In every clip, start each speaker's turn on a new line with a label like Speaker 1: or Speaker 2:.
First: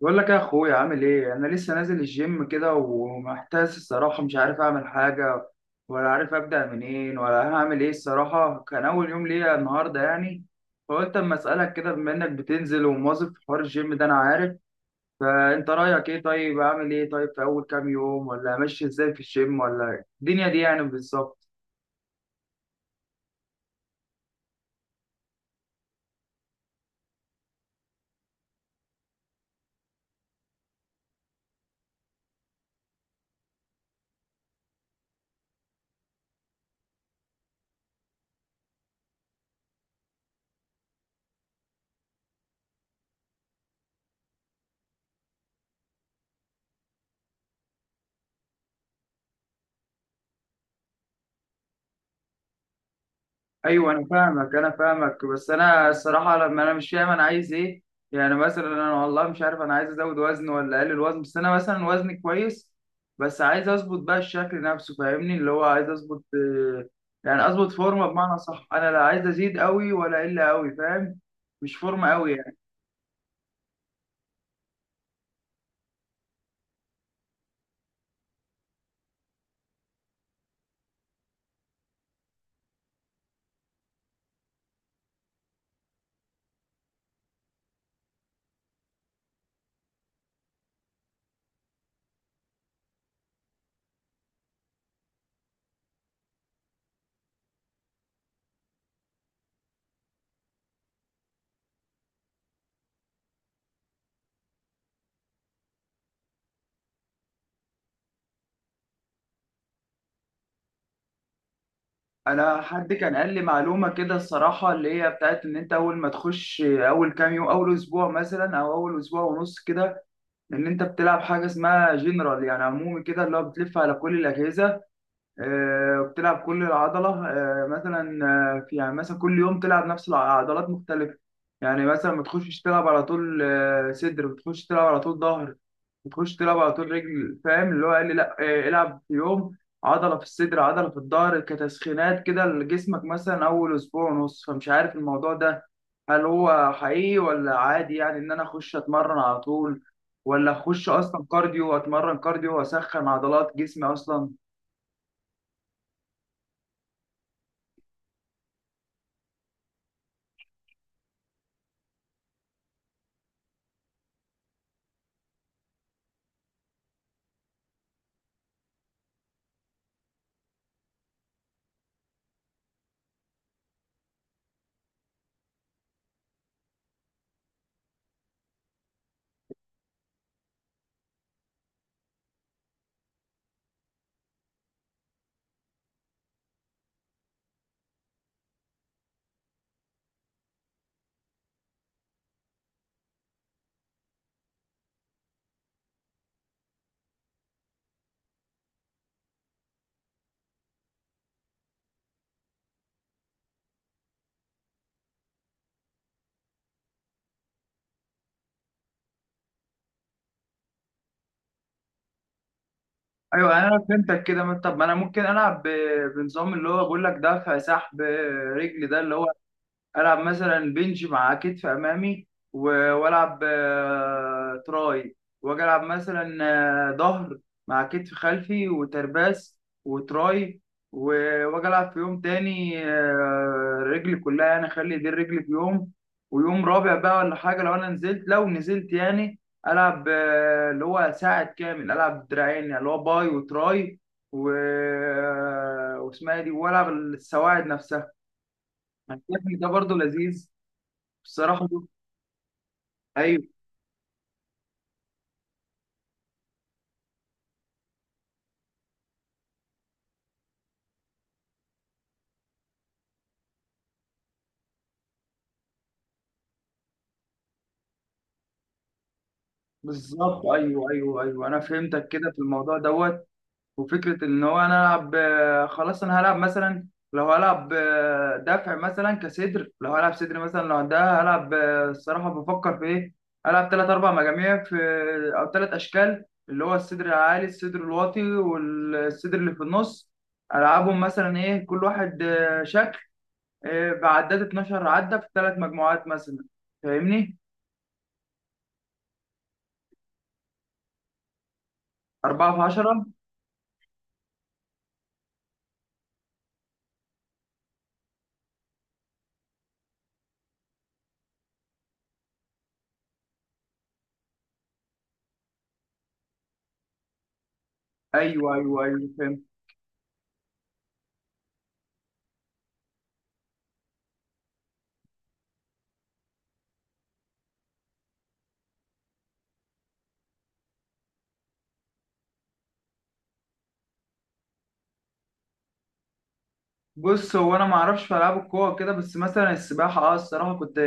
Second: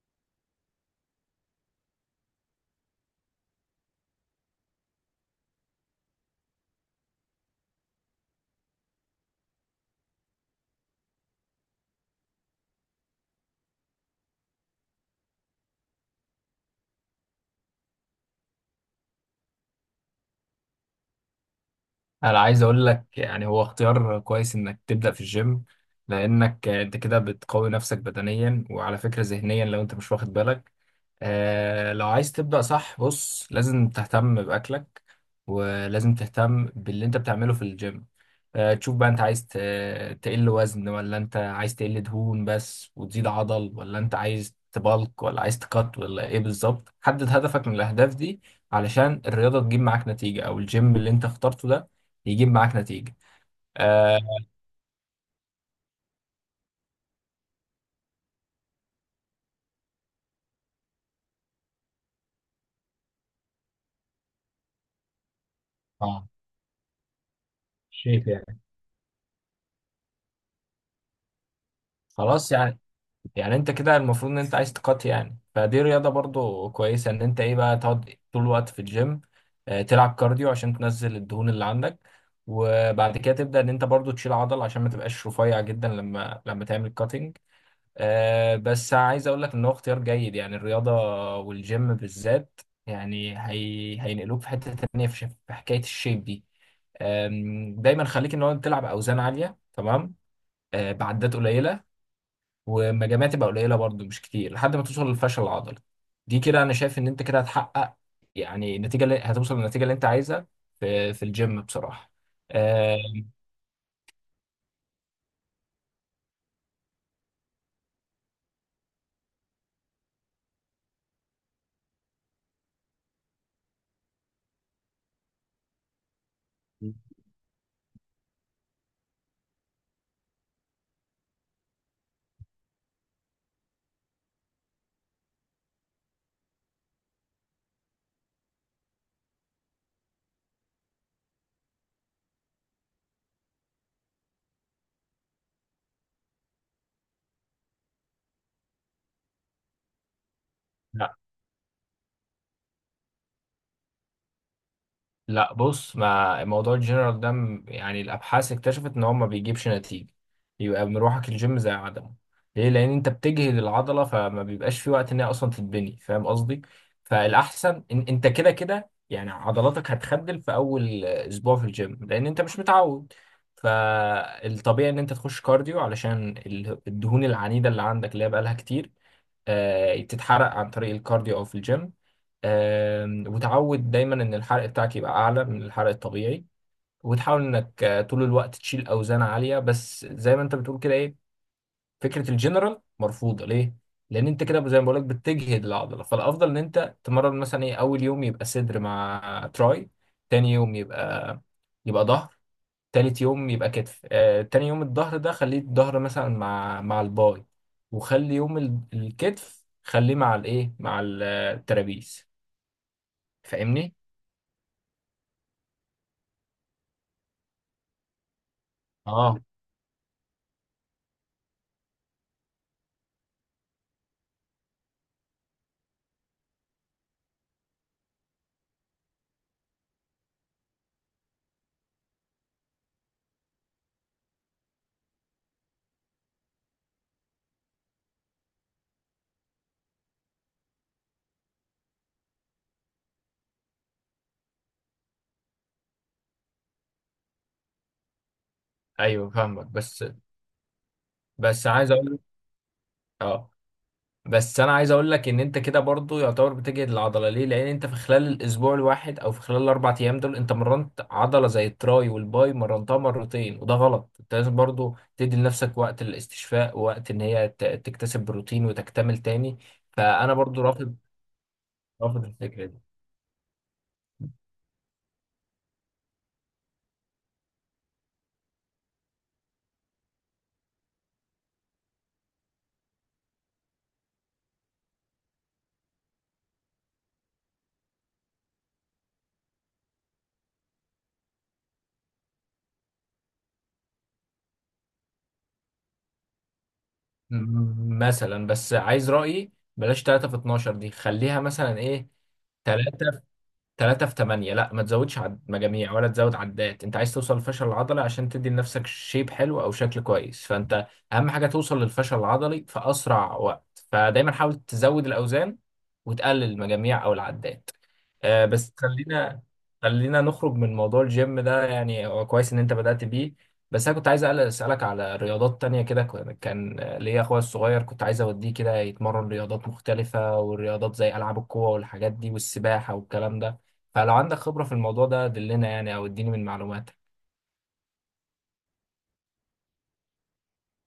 Speaker 1: بقول لك يا اخويا، عامل ايه؟ انا لسه نازل الجيم كده ومحتاس الصراحه، مش عارف اعمل حاجه ولا عارف ابدا منين ولا هعمل ايه الصراحه. كان اول يوم ليا النهارده يعني، فقلت اما اسالك كده بما انك بتنزل ومواظب في حوار الجيم ده، انا عارف. فانت رايك ايه؟ طيب اعمل ايه؟ طيب في اول كام يوم، ولا امشي ازاي في الجيم ولا الدنيا دي يعني بالظبط؟
Speaker 2: انا عايز اقول لك يعني هو اختيار كويس انك تبدا في الجيم. لانك انت كده بتقوي نفسك بدنيا وعلى فكره ذهنيا لو انت مش واخد بالك. لو عايز تبدا صح، بص لازم تهتم باكلك، ولازم تهتم باللي انت بتعمله في الجيم. تشوف بقى، انت عايز تقل وزن، ولا انت عايز تقل دهون بس وتزيد عضل، ولا انت عايز تبلك، ولا عايز تقط، ولا ايه بالظبط؟ حدد هدفك من الاهداف دي علشان الرياضه تجيب معاك نتيجه، او الجيم اللي انت اخترته ده يجيب معاك نتيجة.
Speaker 1: ايوه انا
Speaker 2: آه.
Speaker 1: فاهمك انا فاهمك، بس انا الصراحه لما انا مش فاهم انا عايز ايه. يعني مثلا انا والله مش عارف انا عايز ازود وزن ولا اقلل وزن، بس انا مثلا وزني كويس، بس عايز اظبط بقى الشكل نفسه، فاهمني؟ اللي هو عايز اظبط
Speaker 2: اه.
Speaker 1: يعني اظبط فورمه،
Speaker 2: شايف
Speaker 1: بمعنى
Speaker 2: يعني.
Speaker 1: صح انا لا عايز ازيد قوي ولا اقل قوي، فاهم؟ مش فورمه قوي
Speaker 2: خلاص
Speaker 1: يعني.
Speaker 2: يعني انت كده المفروض ان انت عايز تقات، يعني فدي رياضة برضو كويسة ان انت ايه بقى تقعد طول الوقت في الجيم. تلعب كارديو عشان تنزل الدهون اللي عندك، وبعد كده تبدأ ان انت برضو تشيل عضل عشان ما تبقاش رفيع جدا لما تعمل كاتنج. بس عايز اقول لك ان هو اختيار جيد، يعني الرياضة والجيم بالذات. يعني هينقلوك في حتة تانية في في حكاية الشيب دي. دايما خليك ان هو تلعب اوزان عاليه تمام. بعدات قليله ومجاميع تبقى قليله برضو، مش كتير، لحد ما توصل للفشل العضلي. دي كده انا شايف ان انت كده هتحقق، يعني النتيجه، اللي هتوصل للنتيجه اللي انت عايزها، في الجيم بصراحه.
Speaker 1: انا حد
Speaker 2: آه.
Speaker 1: كان قال لي معلومه كده الصراحه، اللي هي بتاعت ان انت اول ما تخش اول كام يوم، اول اسبوع مثلا او اول اسبوع ونص كده، ان انت بتلعب حاجه اسمها جنرال، يعني عمومي كده، اللي هو بتلف على كل الاجهزه، وبتلعب كل
Speaker 2: مم.
Speaker 1: العضله، مثلا. في يعني مثلا كل يوم تلعب نفس العضلات مختلفه. يعني مثلا ما تخشش تلعب على طول صدر، بتخش تلعب على طول ظهر، بتخش تلعب على طول رجل، فاهم؟ اللي هو قال لي لا، العب في يوم عضله في الصدر، عضله في الظهر، كتسخينات كده لجسمك مثلا اول اسبوع ونص. فمش عارف الموضوع ده هل هو حقيقي ولا عادي يعني، ان انا اخش اتمرن على طول، ولا اخش اصلا كارديو، اتمرن كارديو واسخن عضلات جسمي اصلا.
Speaker 2: لا، بص، ما موضوع الجنرال ده يعني الابحاث اكتشفت ان هو ما بيجيبش نتيجه، يبقى مروحك الجيم زي عدمه. ليه؟ لان انت بتجهد العضله، فما بيبقاش في وقت ان هي اصلا تتبني، فاهم قصدي؟ فالاحسن إن انت كده كده يعني عضلاتك هتخدل في اول اسبوع في الجيم، لان انت مش متعود. فالطبيعي ان انت تخش كارديو علشان الدهون العنيده اللي عندك، اللي هي بقالها كتير. تتحرق عن طريق الكارديو او في الجيم. وتعود دايما ان الحرق بتاعك يبقى اعلى من الحرق الطبيعي. وتحاول انك طول الوقت تشيل اوزان عاليه، بس زي ما انت بتقول كده، ايه. فكره الجنرال مرفوضه. ليه؟ لان انت كده زي ما بقولك بتجهد العضله. فالافضل ان انت تمرن مثلا ايه، اول يوم يبقى صدر مع تراي، تاني يوم يبقى ظهر. تالت يوم يبقى كتف. تاني يوم الظهر ده خليه الظهر مثلا مع الباي. وخلي يوم الكتف خليه مع الايه، مع الترابيز.
Speaker 1: ايوه يعني انا
Speaker 2: فاهمني؟
Speaker 1: فهمتك كده. طب ما انا ممكن العب بنظام اللي هو بقول لك دفع سحب رجل، ده اللي هو
Speaker 2: اه.
Speaker 1: العب مثلا بنج مع كتف امامي، والعب تراي، واجي العب مثلا ظهر مع كتف خلفي وترباس وتراي، واجي العب في يوم تاني رجلي كلها، يعني اخلي دي الرجل في يوم، ويوم رابع بقى ولا حاجه لو انا نزلت، لو نزلت يعني، العب اللي هو ساعد كامل، العب دراعين يعني، اللي هو باي وتراي، و... آه، واسمها إيه دي، والعب السواعد نفسها. أنا
Speaker 2: ايوه
Speaker 1: شايف إن
Speaker 2: فاهمك.
Speaker 1: ده برضه
Speaker 2: بس
Speaker 1: لذيذ
Speaker 2: بس
Speaker 1: بصراحة.
Speaker 2: عايز اقول.
Speaker 1: أيوه.
Speaker 2: اه. بس انا عايز اقول لك ان انت كده برضو يعتبر بتجهد العضله. ليه؟ لان انت في خلال الاسبوع الواحد او في خلال الاربع ايام دول، انت مرنت عضله زي التراي والباي مرنتها مرتين، وده غلط. انت لازم برضو تدي لنفسك وقت للاستشفاء، ووقت ان هي تكتسب بروتين وتكتمل تاني. فانا
Speaker 1: بالظبط،
Speaker 2: برضو
Speaker 1: أيوه،
Speaker 2: رافض،
Speaker 1: أيوه، أيوه، أنا فهمتك
Speaker 2: رافض
Speaker 1: كده في
Speaker 2: الفكره
Speaker 1: الموضوع
Speaker 2: دي.
Speaker 1: دوت. وفكرة إن هو أنا ألعب خلاص أنا هلعب مثلا، لو هلعب دفع مثلا كصدر، لو هلعب صدر مثلا، لو ده هلعب الصراحة بفكر في إيه. هلعب تلات أربع مجاميع في أو تلات أشكال، اللي هو الصدر العالي، الصدر الواطي، والصدر اللي في النص. ألعبهم مثلا إيه كل واحد شكل بعداد 12 عدة في تلات مجموعات مثلا، فاهمني؟
Speaker 2: مثلا، بس عايز رايي، بلاش 3 في 12 دي، خليها مثلا ايه.
Speaker 1: أربعة في 10.
Speaker 2: 3، 3 في 8. لا، ما تزودش مجاميع، ولا تزود عدات، انت عايز توصل للفشل العضلي عشان تدي لنفسك شيب حلو او شكل كويس. فانت، اهم حاجه توصل للفشل العضلي في اسرع وقت، فدايما حاول تزود الاوزان، وتقلل المجاميع او العدات.
Speaker 1: ايوه،
Speaker 2: بس
Speaker 1: ايوه، ايوه، فهمت.
Speaker 2: خلينا نخرج من موضوع الجيم ده، يعني هو كويس ان انت بدأت بيه. بس انا كنت عايز اسالك على رياضات تانية، كده كان ليا اخويا الصغير، كنت عايز اوديه كده يتمرن رياضات مختلفة، والرياضات زي العاب القوة والحاجات دي والسباحة والكلام ده. فلو عندك خبرة في الموضوع ده دلنا يعني، او اديني من معلوماتك.
Speaker 1: بص هو انا ما اعرفش في العاب القوه كده، بس مثلا السباحه، اه الصراحه، كنت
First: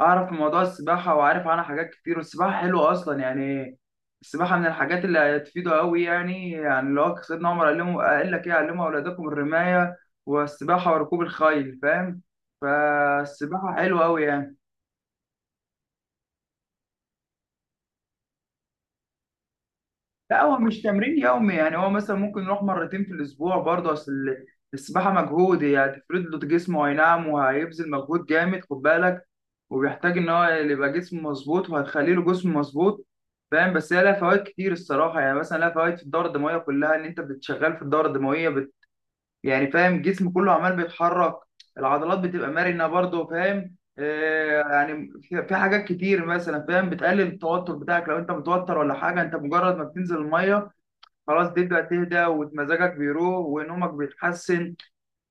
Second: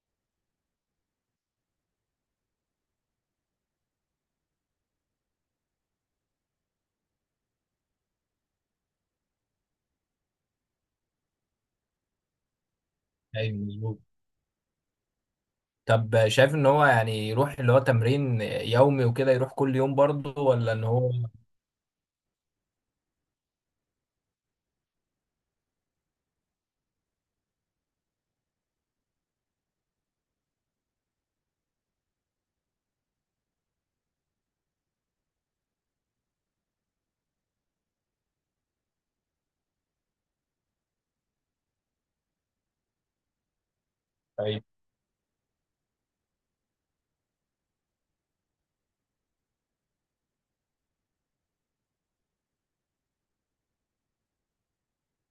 Speaker 1: اعرف في موضوع السباحه وعارف عنها حاجات كتير، والسباحه حلوه اصلا يعني. السباحه من الحاجات اللي هتفيده قوي يعني لو سيدنا عمر علمه قال لك ايه؟ علموا اولادكم الرمايه والسباحه وركوب الخيل، فاهم؟
Speaker 2: ايوه
Speaker 1: فالسباحه
Speaker 2: مظبوط.
Speaker 1: حلوه قوي يعني.
Speaker 2: طب، شايف ان هو يعني يروح اللي هو تمرين يومي وكده، يروح كل يوم
Speaker 1: لا
Speaker 2: برضه،
Speaker 1: هو
Speaker 2: ولا
Speaker 1: مش
Speaker 2: ان هو؟
Speaker 1: تمرين يومي، يعني هو مثلا ممكن يروح مرتين في الاسبوع برضه. اصل السباحه مجهود، يعني هتفرد له جسمه، اي نعم، وهيبذل مجهود جامد، خد بالك. وبيحتاج ان هو اللي يبقى جسمه مظبوط، وهتخلي له جسم مظبوط، فاهم؟ بس هي لها فوائد كتير الصراحه. يعني مثلا لها فوائد في الدوره الدمويه كلها، ان انت بتشغل في الدوره الدمويه. يعني فاهم الجسم كله عمال بيتحرك، العضلات بتبقى مرنه برضه، فاهم؟
Speaker 2: طيب.
Speaker 1: يعني في حاجات كتير مثلا، فاهم؟ بتقلل التوتر بتاعك لو انت متوتر ولا حاجه. انت مجرد ما بتنزل الميه خلاص تبدأ تهدى، ومزاجك بيروح، ونومك بيتحسن،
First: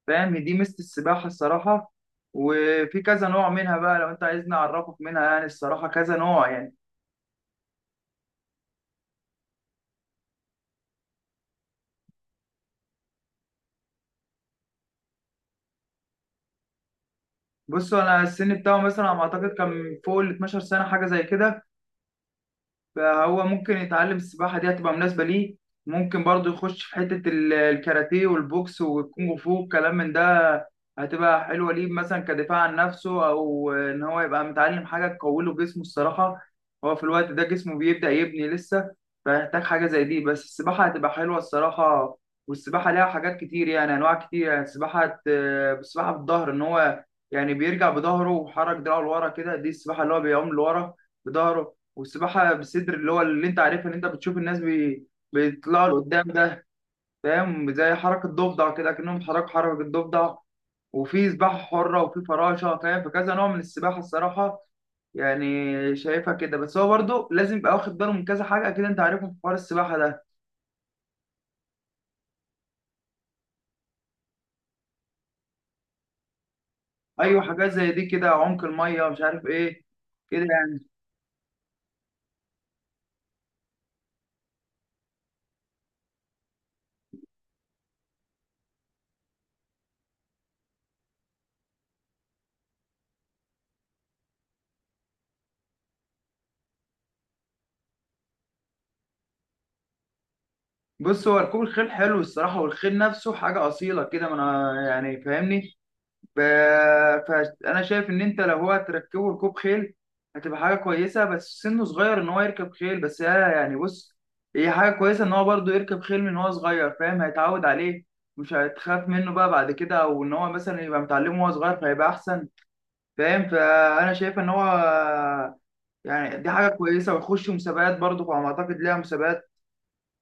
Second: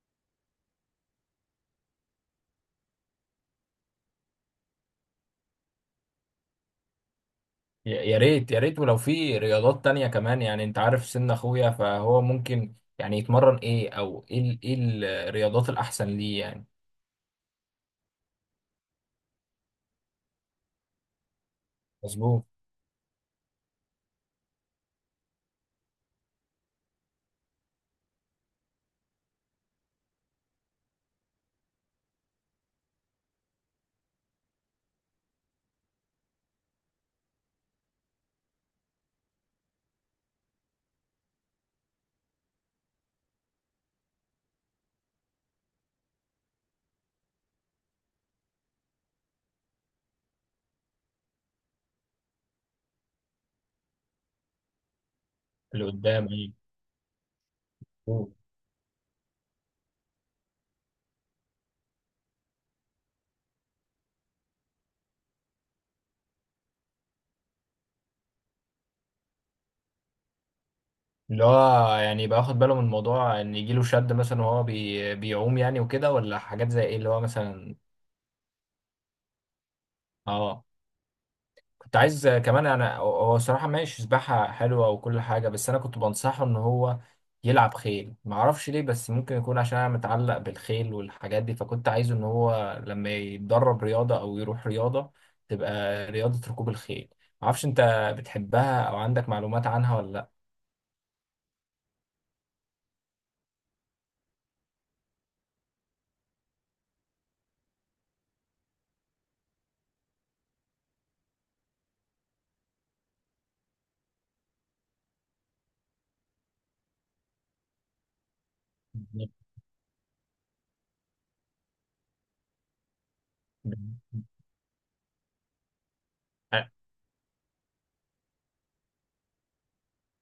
Speaker 1: فاهم؟ دي ميزة السباحة الصراحة. وفي كذا نوع منها بقى لو انت عايزني اعرفك منها، يعني الصراحة كذا نوع يعني.
Speaker 2: يا ريت يا ريت، ولو في رياضات تانية كمان، يعني انت عارف سن اخويا، فهو ممكن يعني يتمرن ايه، او ايه ايه الرياضات الاحسن ليه يعني؟
Speaker 1: بصوا، انا السن بتاعه مثلا على ما اعتقد كان فوق ال 12 سنة، حاجة زي كده.
Speaker 2: مظبوط.
Speaker 1: فهو ممكن يتعلم السباحة، دي هتبقى مناسبة ليه. ممكن برضه يخش في حتة الكاراتيه والبوكس والكونغ فو والكلام من ده. هتبقى حلوة ليه، مثلا كدفاع عن نفسه، أو إن هو يبقى متعلم حاجة تقوي له جسمه الصراحة. هو في الوقت ده جسمه بيبدأ يبني لسه، فيحتاج حاجة زي دي. بس السباحة هتبقى حلوة الصراحة. والسباحة ليها حاجات كتير، يعني أنواع كتير يعني. السباحة بالظهر إن هو يعني بيرجع بظهره، وحرك دراعه لورا كده، دي السباحة اللي هو بيعوم لورا بظهره. والسباحة بالصدر اللي هو اللي انت عارفها، اللي انت بتشوف الناس
Speaker 2: اللي
Speaker 1: بيطلعوا لقدام
Speaker 2: قدام، ايوه،
Speaker 1: ده، فاهم؟ زي حركة
Speaker 2: مظبوط.
Speaker 1: ضفدع كده، كأنهم حركوا حركة الضفدع. وفي سباحة حرة وفي فراشة، فاهم؟ فكذا نوع من السباحة الصراحة، يعني شايفها كده. بس هو برضه لازم يبقى واخد باله من كذا حاجة، أكيد أنت عارفهم في حوار السباحة ده.
Speaker 2: اللي هو يعني يبقى واخد باله من الموضوع ان يجيله شد مثلا وهو بيعوم يعني، وكده، ولا حاجات زي ايه اللي هو
Speaker 1: أيوة، حاجات
Speaker 2: مثلا؟
Speaker 1: زي دي كده، عمق المية مش عارف إيه كده
Speaker 2: اه.
Speaker 1: يعني.
Speaker 2: كنت عايز كمان، انا هو صراحة ماشي، سباحة حلوة وكل حاجة، بس انا كنت بنصحه ان هو يلعب خيل. معرفش ليه، بس ممكن يكون عشان انا متعلق بالخيل والحاجات دي، فكنت عايزه ان هو لما يتدرب رياضة او يروح رياضة، تبقى رياضة ركوب الخيل. معرفش انت بتحبها او عندك معلومات عنها ولا؟
Speaker 1: بص هو ركوب الخيل حلو الصراحة، والخيل نفسه حاجة أصيلة كده، ما أنا يعني فاهمني. ب- فانا شايف ان انت لو هو هتركبه ركوب خيل، هتبقى حاجه كويسه. بس سنه صغير ان هو يركب خيل، بس هي يعني، بص، هي حاجه كويسه ان هو برضه يركب خيل من هو صغير، فاهم؟ هيتعود عليه، مش هتخاف منه بقى بعد كده، او ان هو مثلا يبقى متعلمه وهو صغير فهيبقى احسن، فاهم؟
Speaker 2: لا
Speaker 1: فانا شايف ان هو يعني دي حاجه كويسه، ويخش مسابقات برضه، على ما اعتقد ليها مسابقات.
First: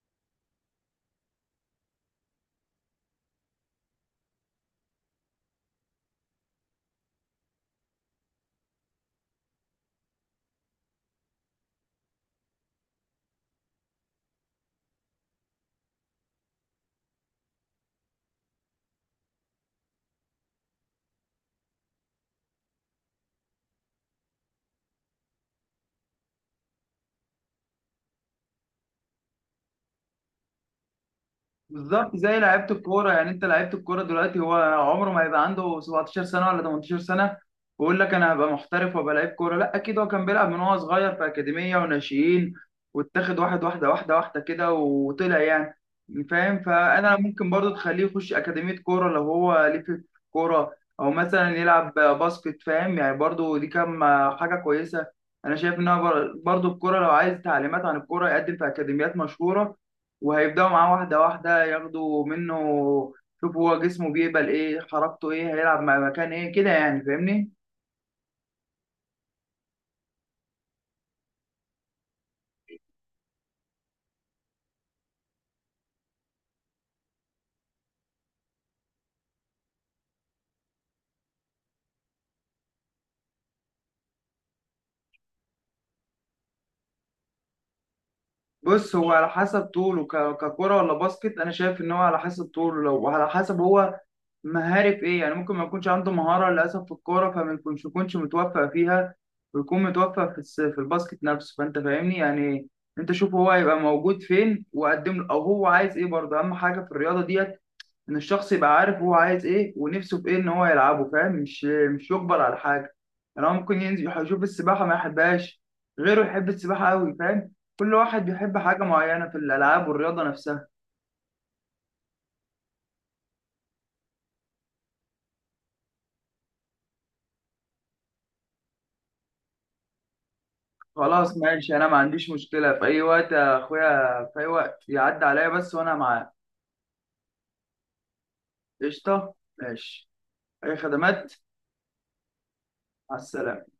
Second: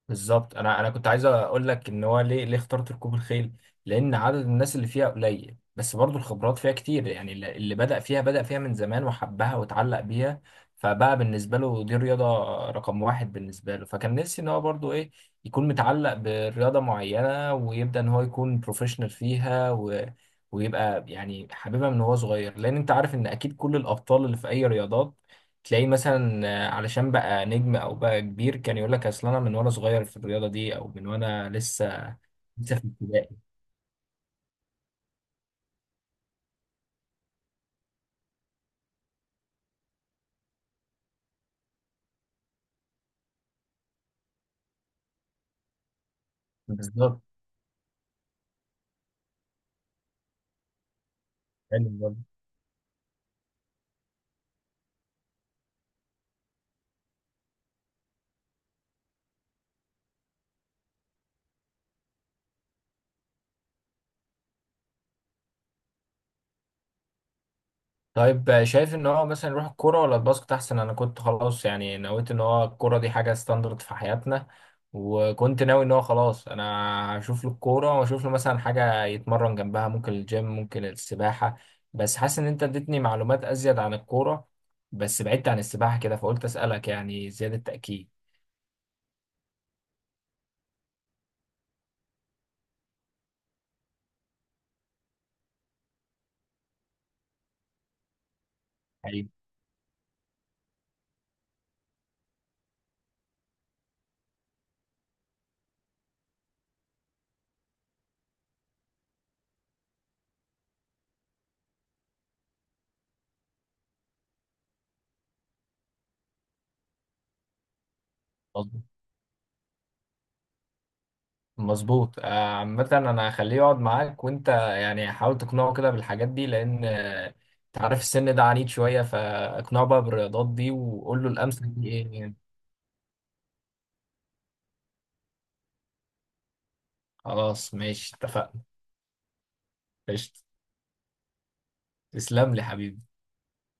Speaker 2: بالظبط. انا كنت عايز اقول لك ان هو ليه ليه اخترت ركوب الخيل. لان عدد الناس اللي فيها قليل، بس برضو الخبرات فيها كتير، يعني اللي بدأ فيها بدأ فيها من زمان وحبها واتعلق بيها. فبقى بالنسبه له دي رياضه رقم واحد بالنسبه له، فكان نفسي ان هو برضو ايه، يكون متعلق برياضه معينه، ويبدأ ان هو يكون بروفيشنال فيها ويبقى يعني حاببها من هو صغير. لان انت عارف ان اكيد كل الابطال اللي في اي رياضات، تلاقيه مثلا علشان بقى نجم او بقى كبير، كان يقول لك اصل انا من وانا صغير في الرياضه دي، او من وانا
Speaker 1: بالظبط،
Speaker 2: لسه
Speaker 1: زي لعيبه
Speaker 2: لسه في
Speaker 1: الكوره
Speaker 2: ابتدائي.
Speaker 1: يعني. انت لعيبه الكوره دلوقتي هو عمره ما هيبقى عنده 17 سنه ولا 18 سنه ويقول لك انا هبقى محترف وابقى لعيب كوره، لا، اكيد هو كان بيلعب من وهو صغير في اكاديميه وناشئين، واتاخد واحد واحده واحده واحده كده وطلع يعني، فاهم؟ فانا
Speaker 2: بالظبط.
Speaker 1: ممكن برضو تخليه يخش اكاديميه كوره لو هو ليه في الكوره، او مثلا
Speaker 2: حلو
Speaker 1: يلعب
Speaker 2: برضه.
Speaker 1: باسكت، فاهم يعني؟ برضو دي كام حاجه كويسه. انا شايف انها برضو الكوره، لو عايز تعليمات عن الكوره يقدم في اكاديميات مشهوره، وهيبداوا معاه واحده واحده ياخدوا منه، شوفوا هو جسمه بيقبل ايه، حركته ايه، هيلعب مع مكان ايه كده، يعني فاهمني؟
Speaker 2: طيب. شايف ان هو مثلا يروح الكوره ولا الباسكت احسن؟ انا كنت خلاص يعني نويت ان هو الكوره دي حاجه ستاندرد في حياتنا، وكنت ناوي ان هو خلاص انا هشوف له الكوره، واشوف له مثلا حاجه يتمرن جنبها، ممكن الجيم، ممكن السباحه. بس حاسس ان انت اديتني معلومات ازيد عن الكوره، بس بعدت عن السباحه كده، فقلت اسالك يعني زياده تاكيد.
Speaker 1: بص هو على حسب طوله ككرة ولا باسكت، انا شايف ان هو على حسب طوله لو وعلى حسب هو مهاري في ايه. يعني ممكن ما يكونش عنده مهارة للأسف في الكورة، فما يكونش متوفق فيها، ويكون متوفق في الباسكت نفسه، فأنت فاهمني يعني. أنت شوف هو هيبقى موجود فين وقدم له، أو هو عايز إيه برضه. أهم حاجة في الرياضة ديت ان الشخص يبقى عارف هو عايز ايه، ونفسه في ايه ان هو يلعبه، فاهم؟ مش يجبر على حاجه. يعني هو ممكن ينزل يشوف السباحه ما يحبهاش، غيره يحب السباحه قوي، فاهم؟ كل واحد بيحب
Speaker 2: مظبوط،
Speaker 1: حاجه معينه في الالعاب والرياضه نفسها.
Speaker 2: مظبوط. عامة أنا هخليه يقعد معاك، وأنت يعني حاول تقنعه كده بالحاجات دي، لأن أنت عارف السن ده عنيد شوية، فاقنعه بقى بالرياضات دي، وقول له
Speaker 1: خلاص
Speaker 2: الأمثل
Speaker 1: ماشي، انا
Speaker 2: دي
Speaker 1: ما
Speaker 2: إيه
Speaker 1: عنديش
Speaker 2: يعني.
Speaker 1: مشكله في اي وقت يا اخويا، في اي وقت يعدي عليا بس وانا معاه.
Speaker 2: خلاص ماشي اتفقنا.
Speaker 1: قشطه ماشي.
Speaker 2: قشطة.
Speaker 1: اي خدمات.
Speaker 2: تسلم لي حبيبي.
Speaker 1: مع السلامه.